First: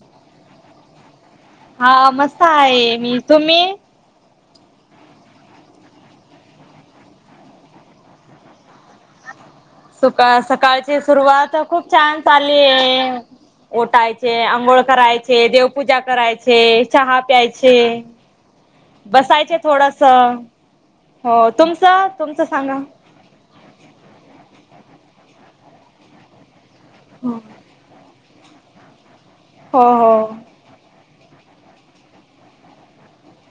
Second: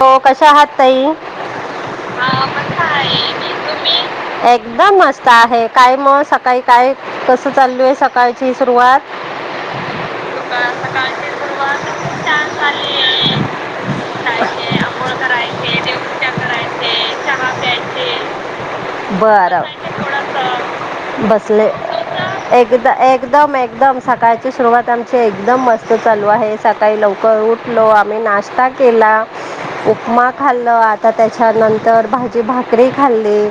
हो कशा आहात ताई? हा मस्त आहे मी तुम्ही एकदम मस्त आहे काय मग सकाळी काय कस चाललू आहे सकाळची सुरुवात सुका सकाळची सुरुवात खूप छान चाली आहे ओटायचे. कांघोळ करायचे देवपूजा करायचे चहा प्यायचे बसायचे बरं थोडस थोडासा हो बसले तुमच तुमचं सांगा एकदा मचे एकदम मस्त चालू आहे. सकाळी हो लवकर उठलो आम्ही नाशत नस्ता केला. हो उपमा खाल्लं आज तरता त्याच्यानंतर भाजी भाकरीे खाल्ले,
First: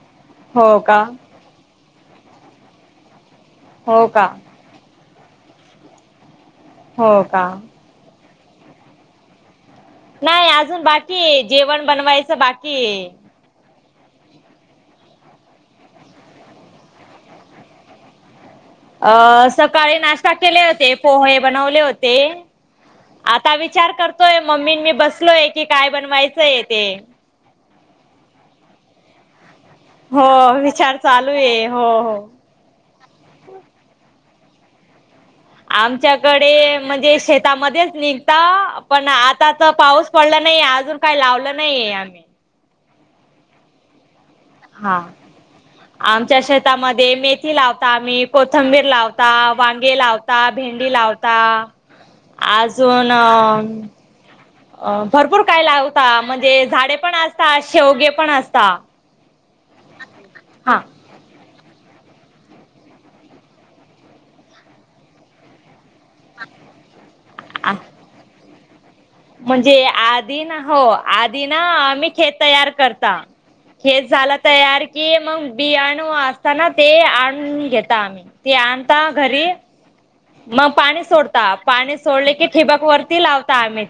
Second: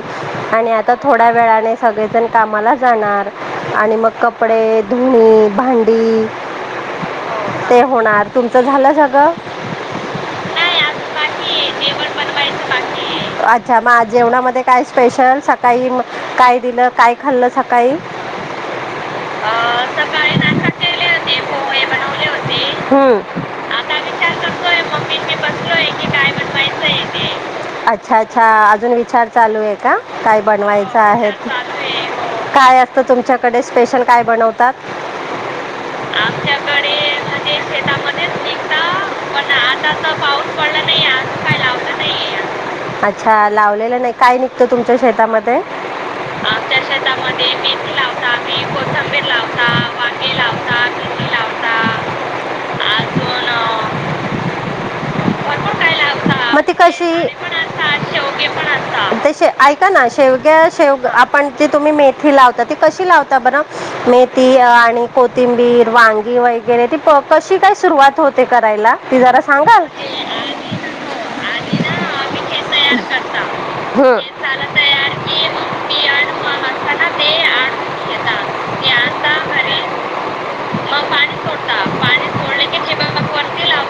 आणि हो आता का थोड्या वेळाने सगळेजण कामाला जाणार. आणि हो मग का कपडे धुणे, भांडी, हो का ते होणार तुमचं झालं सगळं नाही अजून बाकी जेवण बनवायचं बाकी अ्छा मग जेवणामध्ये काय स्पेशल सकाळी काय दिलं काय खाल्ल सकाळी अ सकाळी नाश्ता केले होते पोहे बनवले होते आता विचार करतोय मम्मी मी बस लय की काय बनवायचंय ते अच्छा अच्छा अजून विचार चालू आहे. हो का बनवायच विचार चालू आहे हो हो. काय असत तुमच्याकडे स्पेशल काय बन हतात आमच्याकडे म्हणजे शेतामध्येच निघता पण आता तर पाऊस पडलं नाहीे अजून काही लावलं नाहीे आम्ही.. अच्छा लावलेला नाही काय निघतं तुमच्या हा शेतामध्ये आमच्या शेतामध्ये मेथी लावता आम्ही कोथंबीर लावता वांगे लावता भेंडी लावता अजून अ अ भरपूर काय लावता लागतात मग म्हणजे ती झाडे कशी पण असतात शेवगे पण असतात. दश [unintelligible] ऐका ना शेवग्या शेव आपण जे तुम्ही मेथी लावता त कशी लावता बर मेथी आणि कोथिंबीर वांगी वगैरे ती कशी काय सुरुवात हो. ते करायला? ते जरा म्हणजे सांगाल आधी ना हो आधी ना आम्ही खेत तयार करता खेत झाला तयार की मग बियाणू असताना ते आणून घेता आम्ही ते आणता घरी मग पाणी सोडता पाणी सोडले की ठिबक वरती लावता आम्ही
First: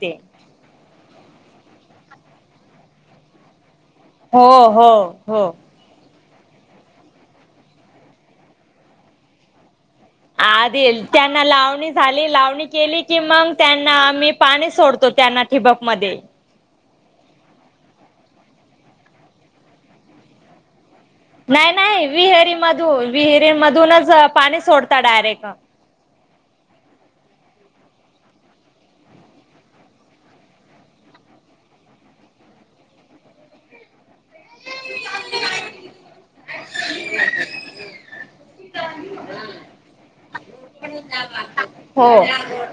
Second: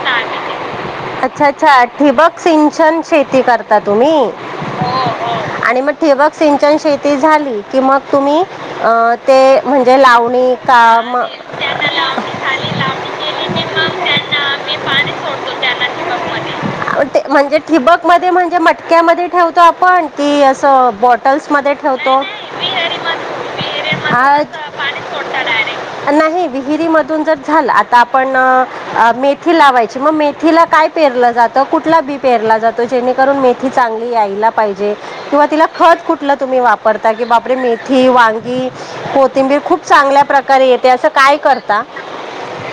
अच्छा अच्छा ठिबक सिंचन शेती करत ता तुम्ही हो हो हो. आणि मग ठिबक सिंचन शेती झाली की मग तुम्ही ते आधी त्यांना लावणी झाली लावणी केली की मग त्यांना आम्ही पाणी सोडतो त्यांना ठिबक मध्ये ते म्हणजे ठिबक मध्ये म्हणजे मटक्यामध्ये ठेवतो आपण की असं बॉटल्स मध्ये नाही नाही ठेवतो विहेरी मधून विहिरी विहिरीमध्ये मधूनच विहिरीमध्ये आज- पाणी असं सोडत डायरेक्ट झाल आता आपण मेथी लावायची मग मेथीला काय पेरलं जातं कुठला बी पेरला जातो जेणेकरून मेथी चांगली यायला पाहिजे? किंवा तिला खत कुठलं तुम्ही वापरता कि बापर मेथी, वांगी, कोथिंबीर खूप चांगल्या प्रकारे येते. असं काय करता? हो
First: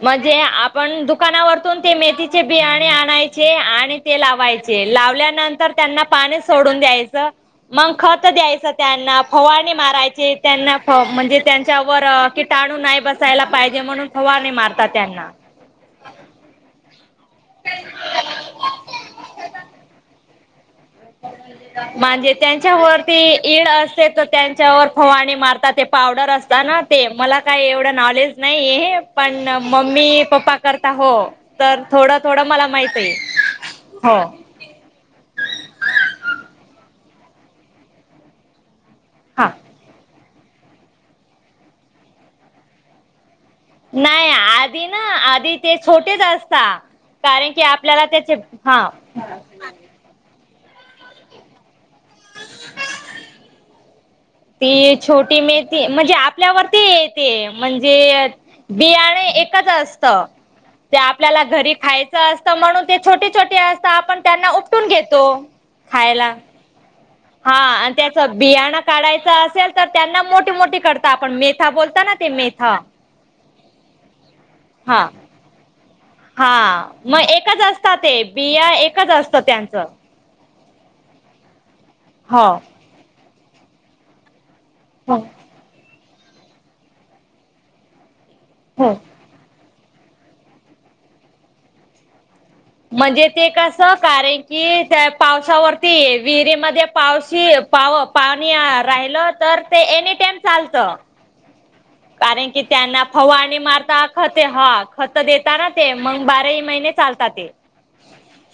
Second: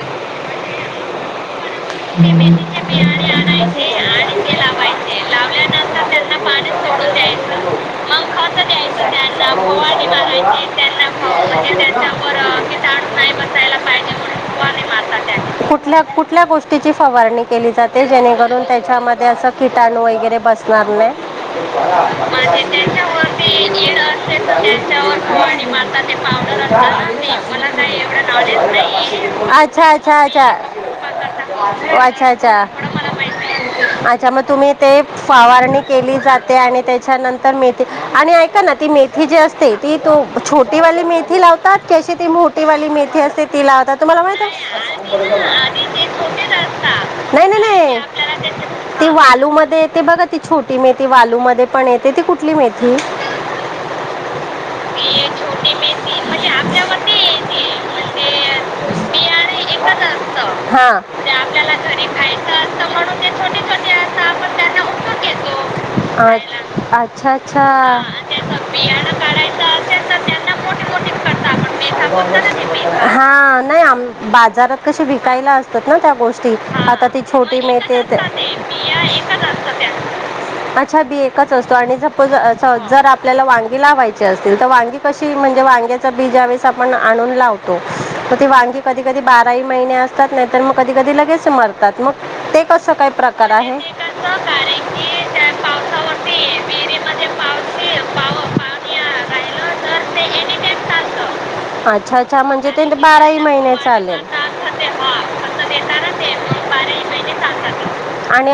म्हणजे आपण दुकानावरतून ते मेथीचे बियाणे आणायचे आणि ते लावायचे लावल्यानंतर त्यांना पाणी सोडून द्यायचं मग खत द्यायचं, त्यांना फवारणी मारायची. त्यांना म्हणजे त्यांच्यावर किटाणू नाही बसायला पाहिजे म्हणून फवारणी मारत त्यांना फवारणी केली जाते जेणेकरून त्याच्यामध्ये असं किटाणू वगैरे बस बसणार नाही? म्हणजे त्यांच्यावरती ईड असते तर त्यांच्यावर फवारणी मारतात ते पावडर असतात ना ते मला काही एवढं नॉलेज नाही आहे पण अच्छा मम्मी अच्छा पप्पा करता हो तर थोडं अच्छा थोडं मला माहित आहे हो अच्छा मग तुम्ही ते फावारणि केली जाते आणि त्याच्यानंतर मेथी आणि ऐका ना ती मेथी जी हा असते ती तो छोटीवाली मेथी लावतात कशी ती मोठीवाली मेथी अस ति लावता? तुम्हाला नाही माहित आहे. आधी ना आधी ते छोटेच असता नाही कारण की नाही आपल्याला त्याचे नाही हा ती वालू मध्ये ते बघा ती छो ती मेथी वालू मध्ये पण येते ती कुठली मेथी? ती छोटी मेथी म्हणजे आपल्यावरती येते म्हणजे बियाणे एकच असत ते आपल्याला घरी खायच म्हणून ते छोटी छोटे असत आपण त्यांना उपटून घेतो खायला. अच्छा अच्छा हा त्याच आणि त्याचं बियाणं बियाण काढायचं असेल तर मोठी त्यांना मोठी मोठे करता मोठे आपण मेथा काढतो बोलता ना ते मेथा आपण [unintelligible] नाही बाजारात कशी हा विकायला असते ना त्या गोष्टी हा आ मग एकच असतात ते बिया एकच असत असतं त्यांचं त्याचं अच्छा बी एकच असतो. आणि सपोज हो जर आप आपल्याला वांगी लावायची असते. तर वांगी हो कशी म्हणजे वांग्या- कधी ज्यावेळेस आपण आणून लावतो ती वांगी हो कधी कधी बाराई- महिने असतात नाही तर मग कधीध लगेच मार- हात्मक [unintelligible] म्हणजे ते कस कारण कसं की त्या पावसावरती विहिरीमध्ये पावशी पावसी पाव पाणी राहिलं तर ते एनी टाईम चालत- टाइम चालतं अच्छा अच्छा कारण की म्हणजे ते त्यांना बाराही फवारणी महिने मारता चालेल खते आता हा असं ते खत देताना असं ते मग बारा- मग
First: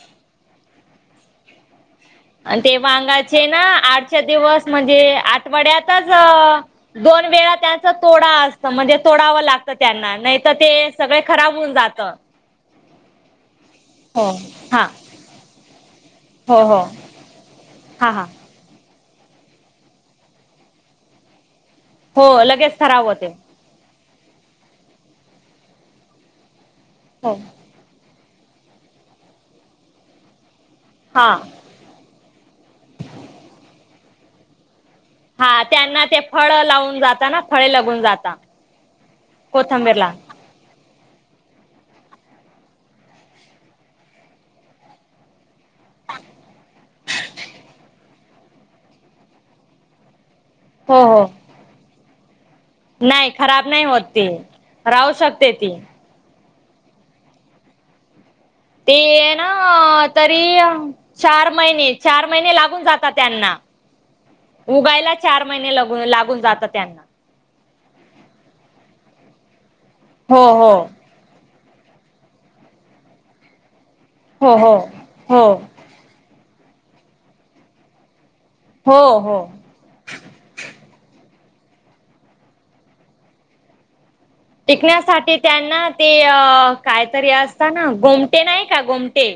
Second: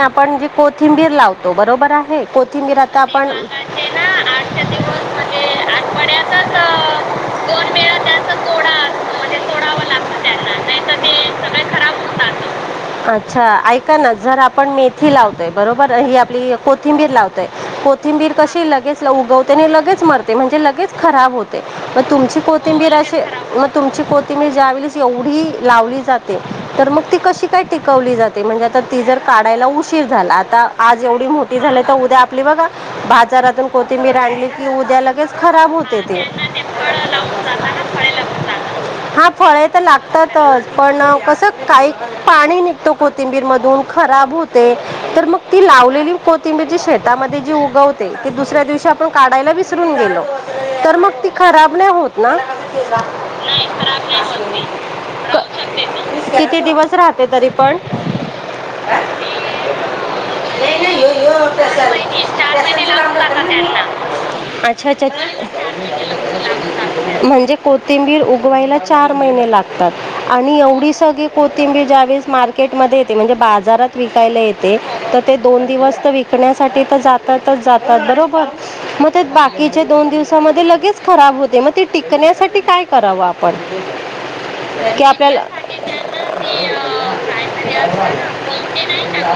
आपण जे कोथिंबीर [inaudible] लावतो बरोबर आहे- आणि ते कोथिंबीर आता आपण वांगाचे ना ते आठच्या आठच्या दिवस म्हणजे आठवड्यातच अ, दोन वेळा त्यांचा तोडा असत म्हणजे तोडावं लागतं त्यांना नाहीतर ते सगळे खराब होऊन जात- अच्छा ऐका ना जर आपण हा मेथी लावतोय बरोबर- ही आपली हो हो कोथिंबीर लावतय हा हा कोथिंबीर कशी लगेच- उगवते आणि लगेच मरते म्हणजे लगेच खराब होते. मग तुमची हो लगेच कोथिंबीर खराब अशी होते. मग तुमची कोथंबीर- तुम्ही ज्यावेेळेस एवढी लावली जाते तर मग ती हो. कशी- उगवली जाते म्हणजे आता ती जर काढायला उशीर झाला आता- आज एवढी हा. मोठी झाली तर उद्या आपली बघा बाजारातून- तेी मी रा आणली की [inaudible] च ख हा हो त्यांना ते फळ लावून जाता ना फळे लागून जाता फळेत कोथंबीरला पण [unintelligible] हम्- पाणी निघतो कोथिंबीर मधून खराब होते तर मग ती लावलेली कोथिंबीर जी शेतामध्ये जी उगवते ती दुसऱ्या दिवशी आपण काढायला विसरून गेलो. तर हो मग हो ती खराब नाही होत- ना नाही खराब नाही खराब होत नाही ती होत राहू शकते ती शकते. किती दिवस राहते. तरी पण ते ना तरी चार महिने चार महिने लागून जातात अच्छा अच्छ उगायला चार महिने लागून लागून जातात त्यांना म्हणजे कोथिंबीर उगवायला चार महिने लातते. हो आणि हो एवढी सगळी कों तिम जय [inaudible] मार्केटमध्ये येते म्हणजे बाजारात. विकायला हो येते हो तर ते हो दोन दिवस तरी शिकण्यासाठी तर जातातच जातात बरोबर. मग हो ते हो बाकीच्या दोन दिवसामध्ये लगेच खराब होते. ते मग ते टिकण्यासाठी काय करावं आपण. टिकण्यासाठी त्यांना ते अ हाहाहा कायतरी असत काहीतरी ना असतं गोमटे नाही का गोमटे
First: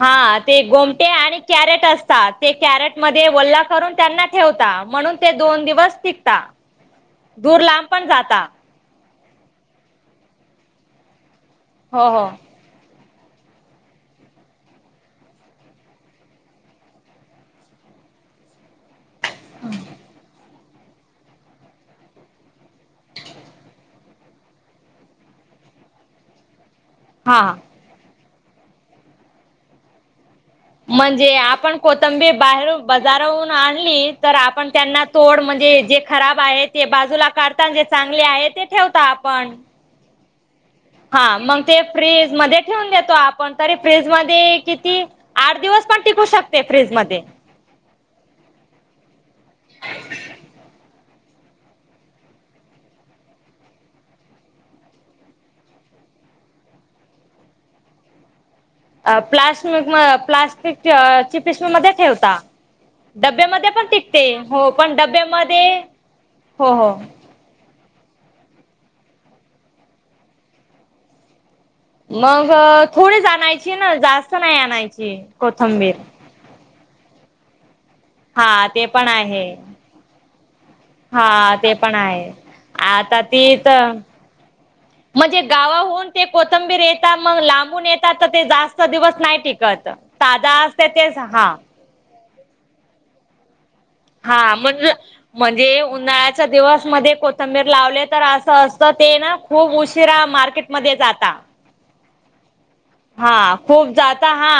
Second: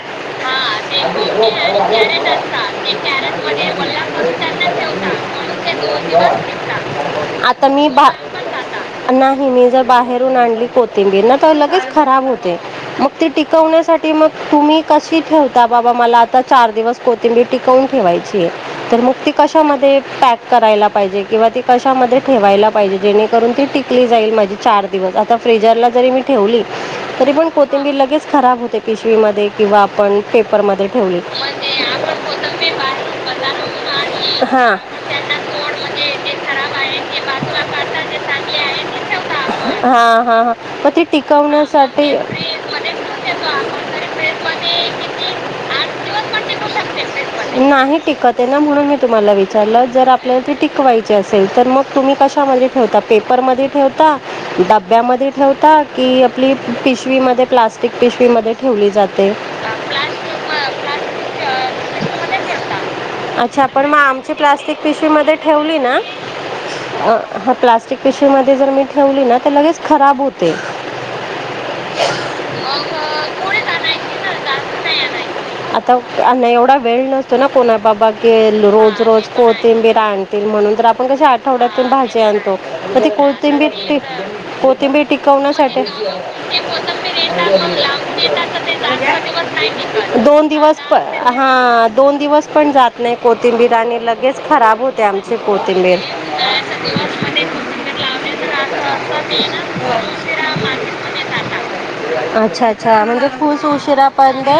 हा ते गोमटे आणि ना कॅरेट असतात ते असतात कॅरेट वल्ला मध्ये करून ठेवतात त्यांना ठेवता म्हणून ते दोन दिवस टिकता टिकतात दूर आता मी लांब पण बा जाता. नाही मी जर बाहेरून आणली. कोथिंबीर ना लगेच हो खराब हो होते. टिकवण्यासाठी मग तुम्ही कशी ठेवता बाबा मला आता चार दिवस कोथिंबीर टिकवून ठेवायची आहे तर मग.. ते कशामध्येॅक करायला पाहिजे किंवा ती कशामध्ये ठेवायला पाहिजे जेणेकरून ती टिकली जाईल माझे चार दिवस. तर फ्रीजरला जरी मी ठेवली. तरी हा पण कोथिंबीर लगेच. खराब होते पिशवीमध्ये किंवा आपण. म्हणजे आपण कोथिंबीर बाहेर बाजारहून आणली तर आपण त्यांना तोड म्हणजे जे खराब आहे ते बाजूला काढता जे चांगले आहे ते ठेवता आपण. हा हा [unintelligible] हा मग ते फ्रीज मध्ये ठेऊून देतो आपण तरी फ्रीज मध्ये किती आठ दिवस पण टिकू शकते फ्रीज मध्ये मग तुम्ही कशा ठे पेपर म ठेव डब्यामध्ये ठेवता की आपली पिशवीमध्ये प्लास्टिक पिशवीमध्ये. ठेवली अ जाते प्लास्टमिक प्लास्टिक ची पिश मध्ये प्लास्टिक ठेवता मध्ये अच्छा डब्यामध्ये पण मग टिकते आमची हो प्लास्टिक पण पिशवीमध्ये डबब्यामध्ये ठेवली ना हो हो पिशीमध्ये जर मी ठेवली ना तर लगेच खराब होते. मग थोडी थोडीच आणायची ना जास्त नाही आणायची आणायची कोथंबीर आता आणि एवढा वेळ नसतो ना कोणा बाबा के हा ते रोज पण रोज आहे कोथिंबीर आणतील म्हणून तर आपण क हा ते आठवड्यातून पण भाजी आहे आणतो तर ती आता तर कोथिंबीर कोथिंबीर म्हणजे टिकवण्यासाठी गावाहून ते कोथंबीर येतात मग लांबून येतात तर ते जास्त दिवस नाही टिकत दोन ताजा दिवस असते तेच हा दोन दिवस पण जात नाही कोथिंबीर. आणि लगेच हा खराब म्हण होते आमची म्हणजे कोथिंबीर उन्हाळ्याच्या दिवस मध्ये दिवसमध्ये कोथंबीर कोथिंबीर लावले, तर लावली असं असतं ते असं ना खूप उशी शिरा उशिरा मार्केटमध्ये जाता. जातात अच्छा अ हा खूप जात हा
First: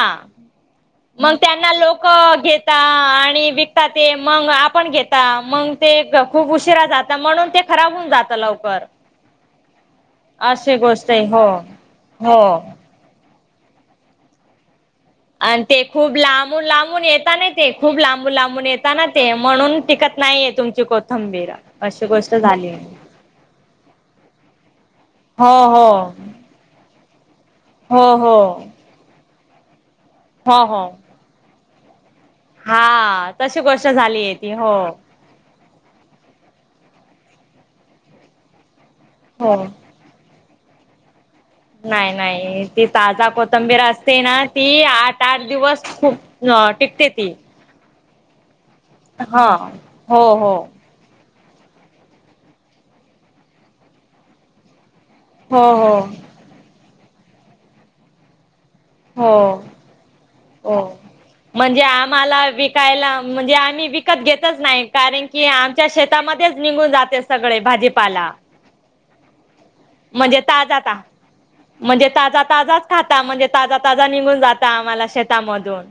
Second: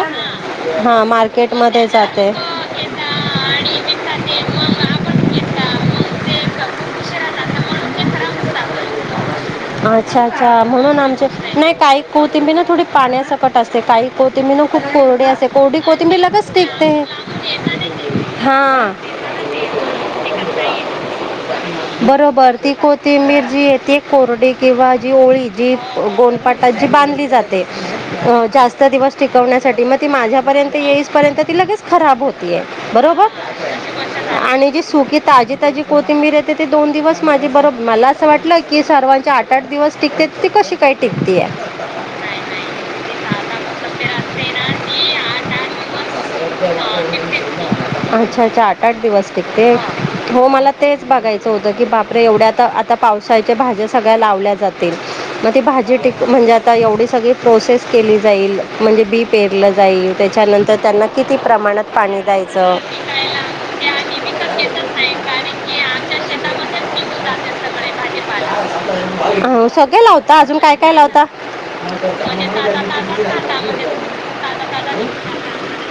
हां मग त्यांना मार्केटमध्ये लोक जाते घेता आणि विकता ते मग आपण घेता मग ते खूप उशिरा जात म्हणून ते खराब होऊन जात लवकर. अच्छा अशी म्हणून गोष्ट आहे आमची हो नाही काही कोथिंबीर हो थोडी पान्या सकट असते काही कोथांबीर ना खूप कोरडी असते आणि कोरडी ते खूप कोथिंबीर लगेच लांबून टिकते लांबून येता नाही ते खूप लांबून लांबून हां येताना ते म्हणून टिकत नाहीये तुमची कोथंबीर अशी गोष्ट बरोबर ती झालीये. कोथिंबीर पोळी जी गोनपाटात ती बांधली जात ते हो हो जास्त दिवस टिकवण्यासाठी म ती हो माझ्यापर्यंत हो येईस पर्यंत ती लगेच खराब होत बरोबर हा तशी गोष्ट झालीय आणि हो ती सुकी ताजी ताजी कोथिंबीर येते ते दोन दिवस माझे बरोब मला असं वाटलंय कि सर्वांचे आठ हो आठ दिवस त्यात ती कशी काय तीक नाही नाही ती ताजा साधा कोथिंबीर कोथंबीर असते ना ती आठ आठ दिवस खूप टिकते ती. अच्छा चार आठ दिवस हा टीकते हो मला तेच बघायचं असं होतं की बापरे एवढ्या तर आता पावसाळच्या भाज्या सगळ्या लावल्या जाता टिकतील मग ते हो भाजी हो टी म्हणजे आता एवढीच सगळी प्रोसेस केली जाईल. म्हणजे बी हो पेरलं जाईल त्याच्यानंतर हो त्यांना किती म्हणजे प्रमाणात पाणी आम्हाला द्यायचं विकायला म्हणजे आम्ही ते विकत घेतच नाही, कारण की आमच्या शेतामध्येच निघून जाते सगळे भाजीपाला. अ. सगळे लावता म्हणजे अजून काय ताजा काय ता लावता म्हणजे ताजा ताजाच खाता म्हणजे ताजा ताजा निघून जाता आम्हाला शेतामधून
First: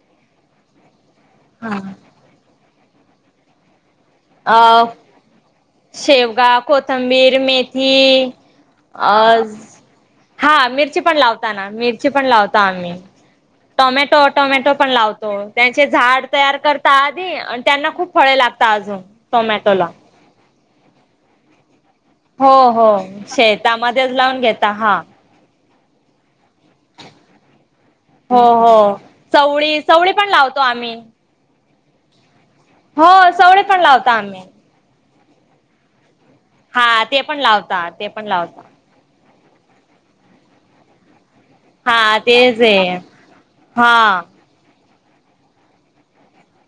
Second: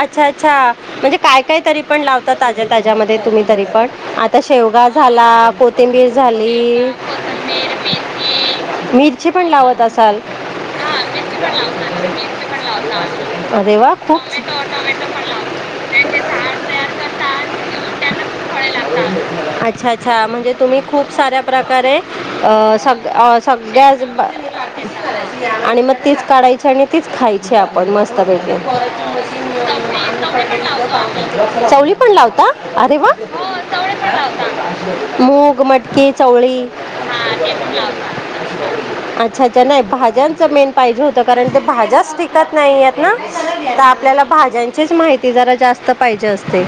अच्छा अच्छा म्हणजे काय काय हा तरी पण लावतात. ताज्या ताज्या मध्ये तुम्ही तरी पण आता अ शेवगा झाला कोथिंबीर झाली. कि मेथी मिरची पण आज लावत असाल हा मिरची पण लावता ना मिरची पण लावतो आम्ही टोमॅटो टोमॅटो पण लावतो त्यांचे झाड तयार करतो आधी आणि त्यांना खूप फळे लागता अजून टोमॅटोला अच्छा अच्छा म्ह म्हणजे तुम्ही खूप साऱ्या प्रकारे अ, हो हो. सग अ सगळ्याच शेतामध्येच ब लावून घेता हा आणि मग तेच काढाय चने तीच खायची आपण मस्त हो पैकी. हो चवळी चवळी पण लावतो आम्ही [unintelligible] चवळी पण लावता? अरे वा हो चवळी पण लावतो आम्ही. मूग मटकी चवळी हा ते पण लावता ते पण लावता. ह्याच्या नाही भाज्यांचं मेन पाहिजे होत. कारण ते भाज्याच हा टिकत तेच नाही आहे येत ना, त हा आपल्याला भाज्यांची तीच माहिती जरा जास्त पाहिजे असते.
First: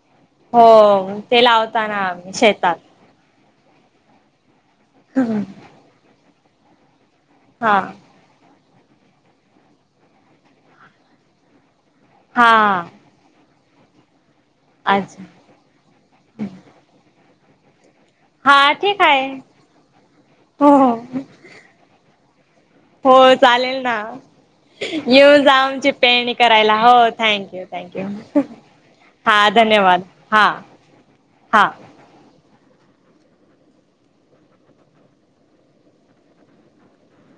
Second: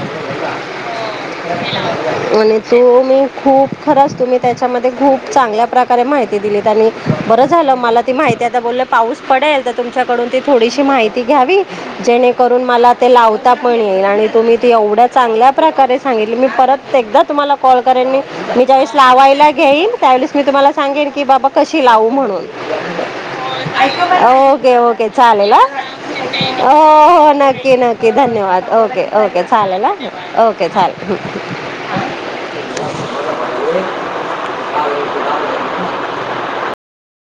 हो ते लावताना आम्ही वणि शेतात तू अ मी [unintelligible] खूप खरंच तुम्ही. त्याच्यामध्ये खूप चांगल्या माहिती दिलीत आणि बरं झालं हा मला ती माहित्यात. आ बोललं पाऊस पडेल तर तुमच्याकडून ती थोडीशी माहिती घ्यावी, जेणेकरून हा मला ते लावूत त्या पण येईल आणि तुम्ही ती एवढ्या अच्छा चांगल्या प्रकारे सांगितली मी परत एकदा तुम्हाला कॉल करेन मी हा ज्या वेळेस ठीक आहे लावायला घेईन त्यावेळेस तूला हो हो सांगेन की बाबा कशी लावू म्हणून. हो चालेल ना ओके ओके येऊन चालेल जा अ आमची पेरणी करायला हो हो थँक्यू नक्की थँक्यू नक्की धन्यवाद ओके ओके हा चालेल धन्यवाद हा अ ओके चालेल. हा [inaudible]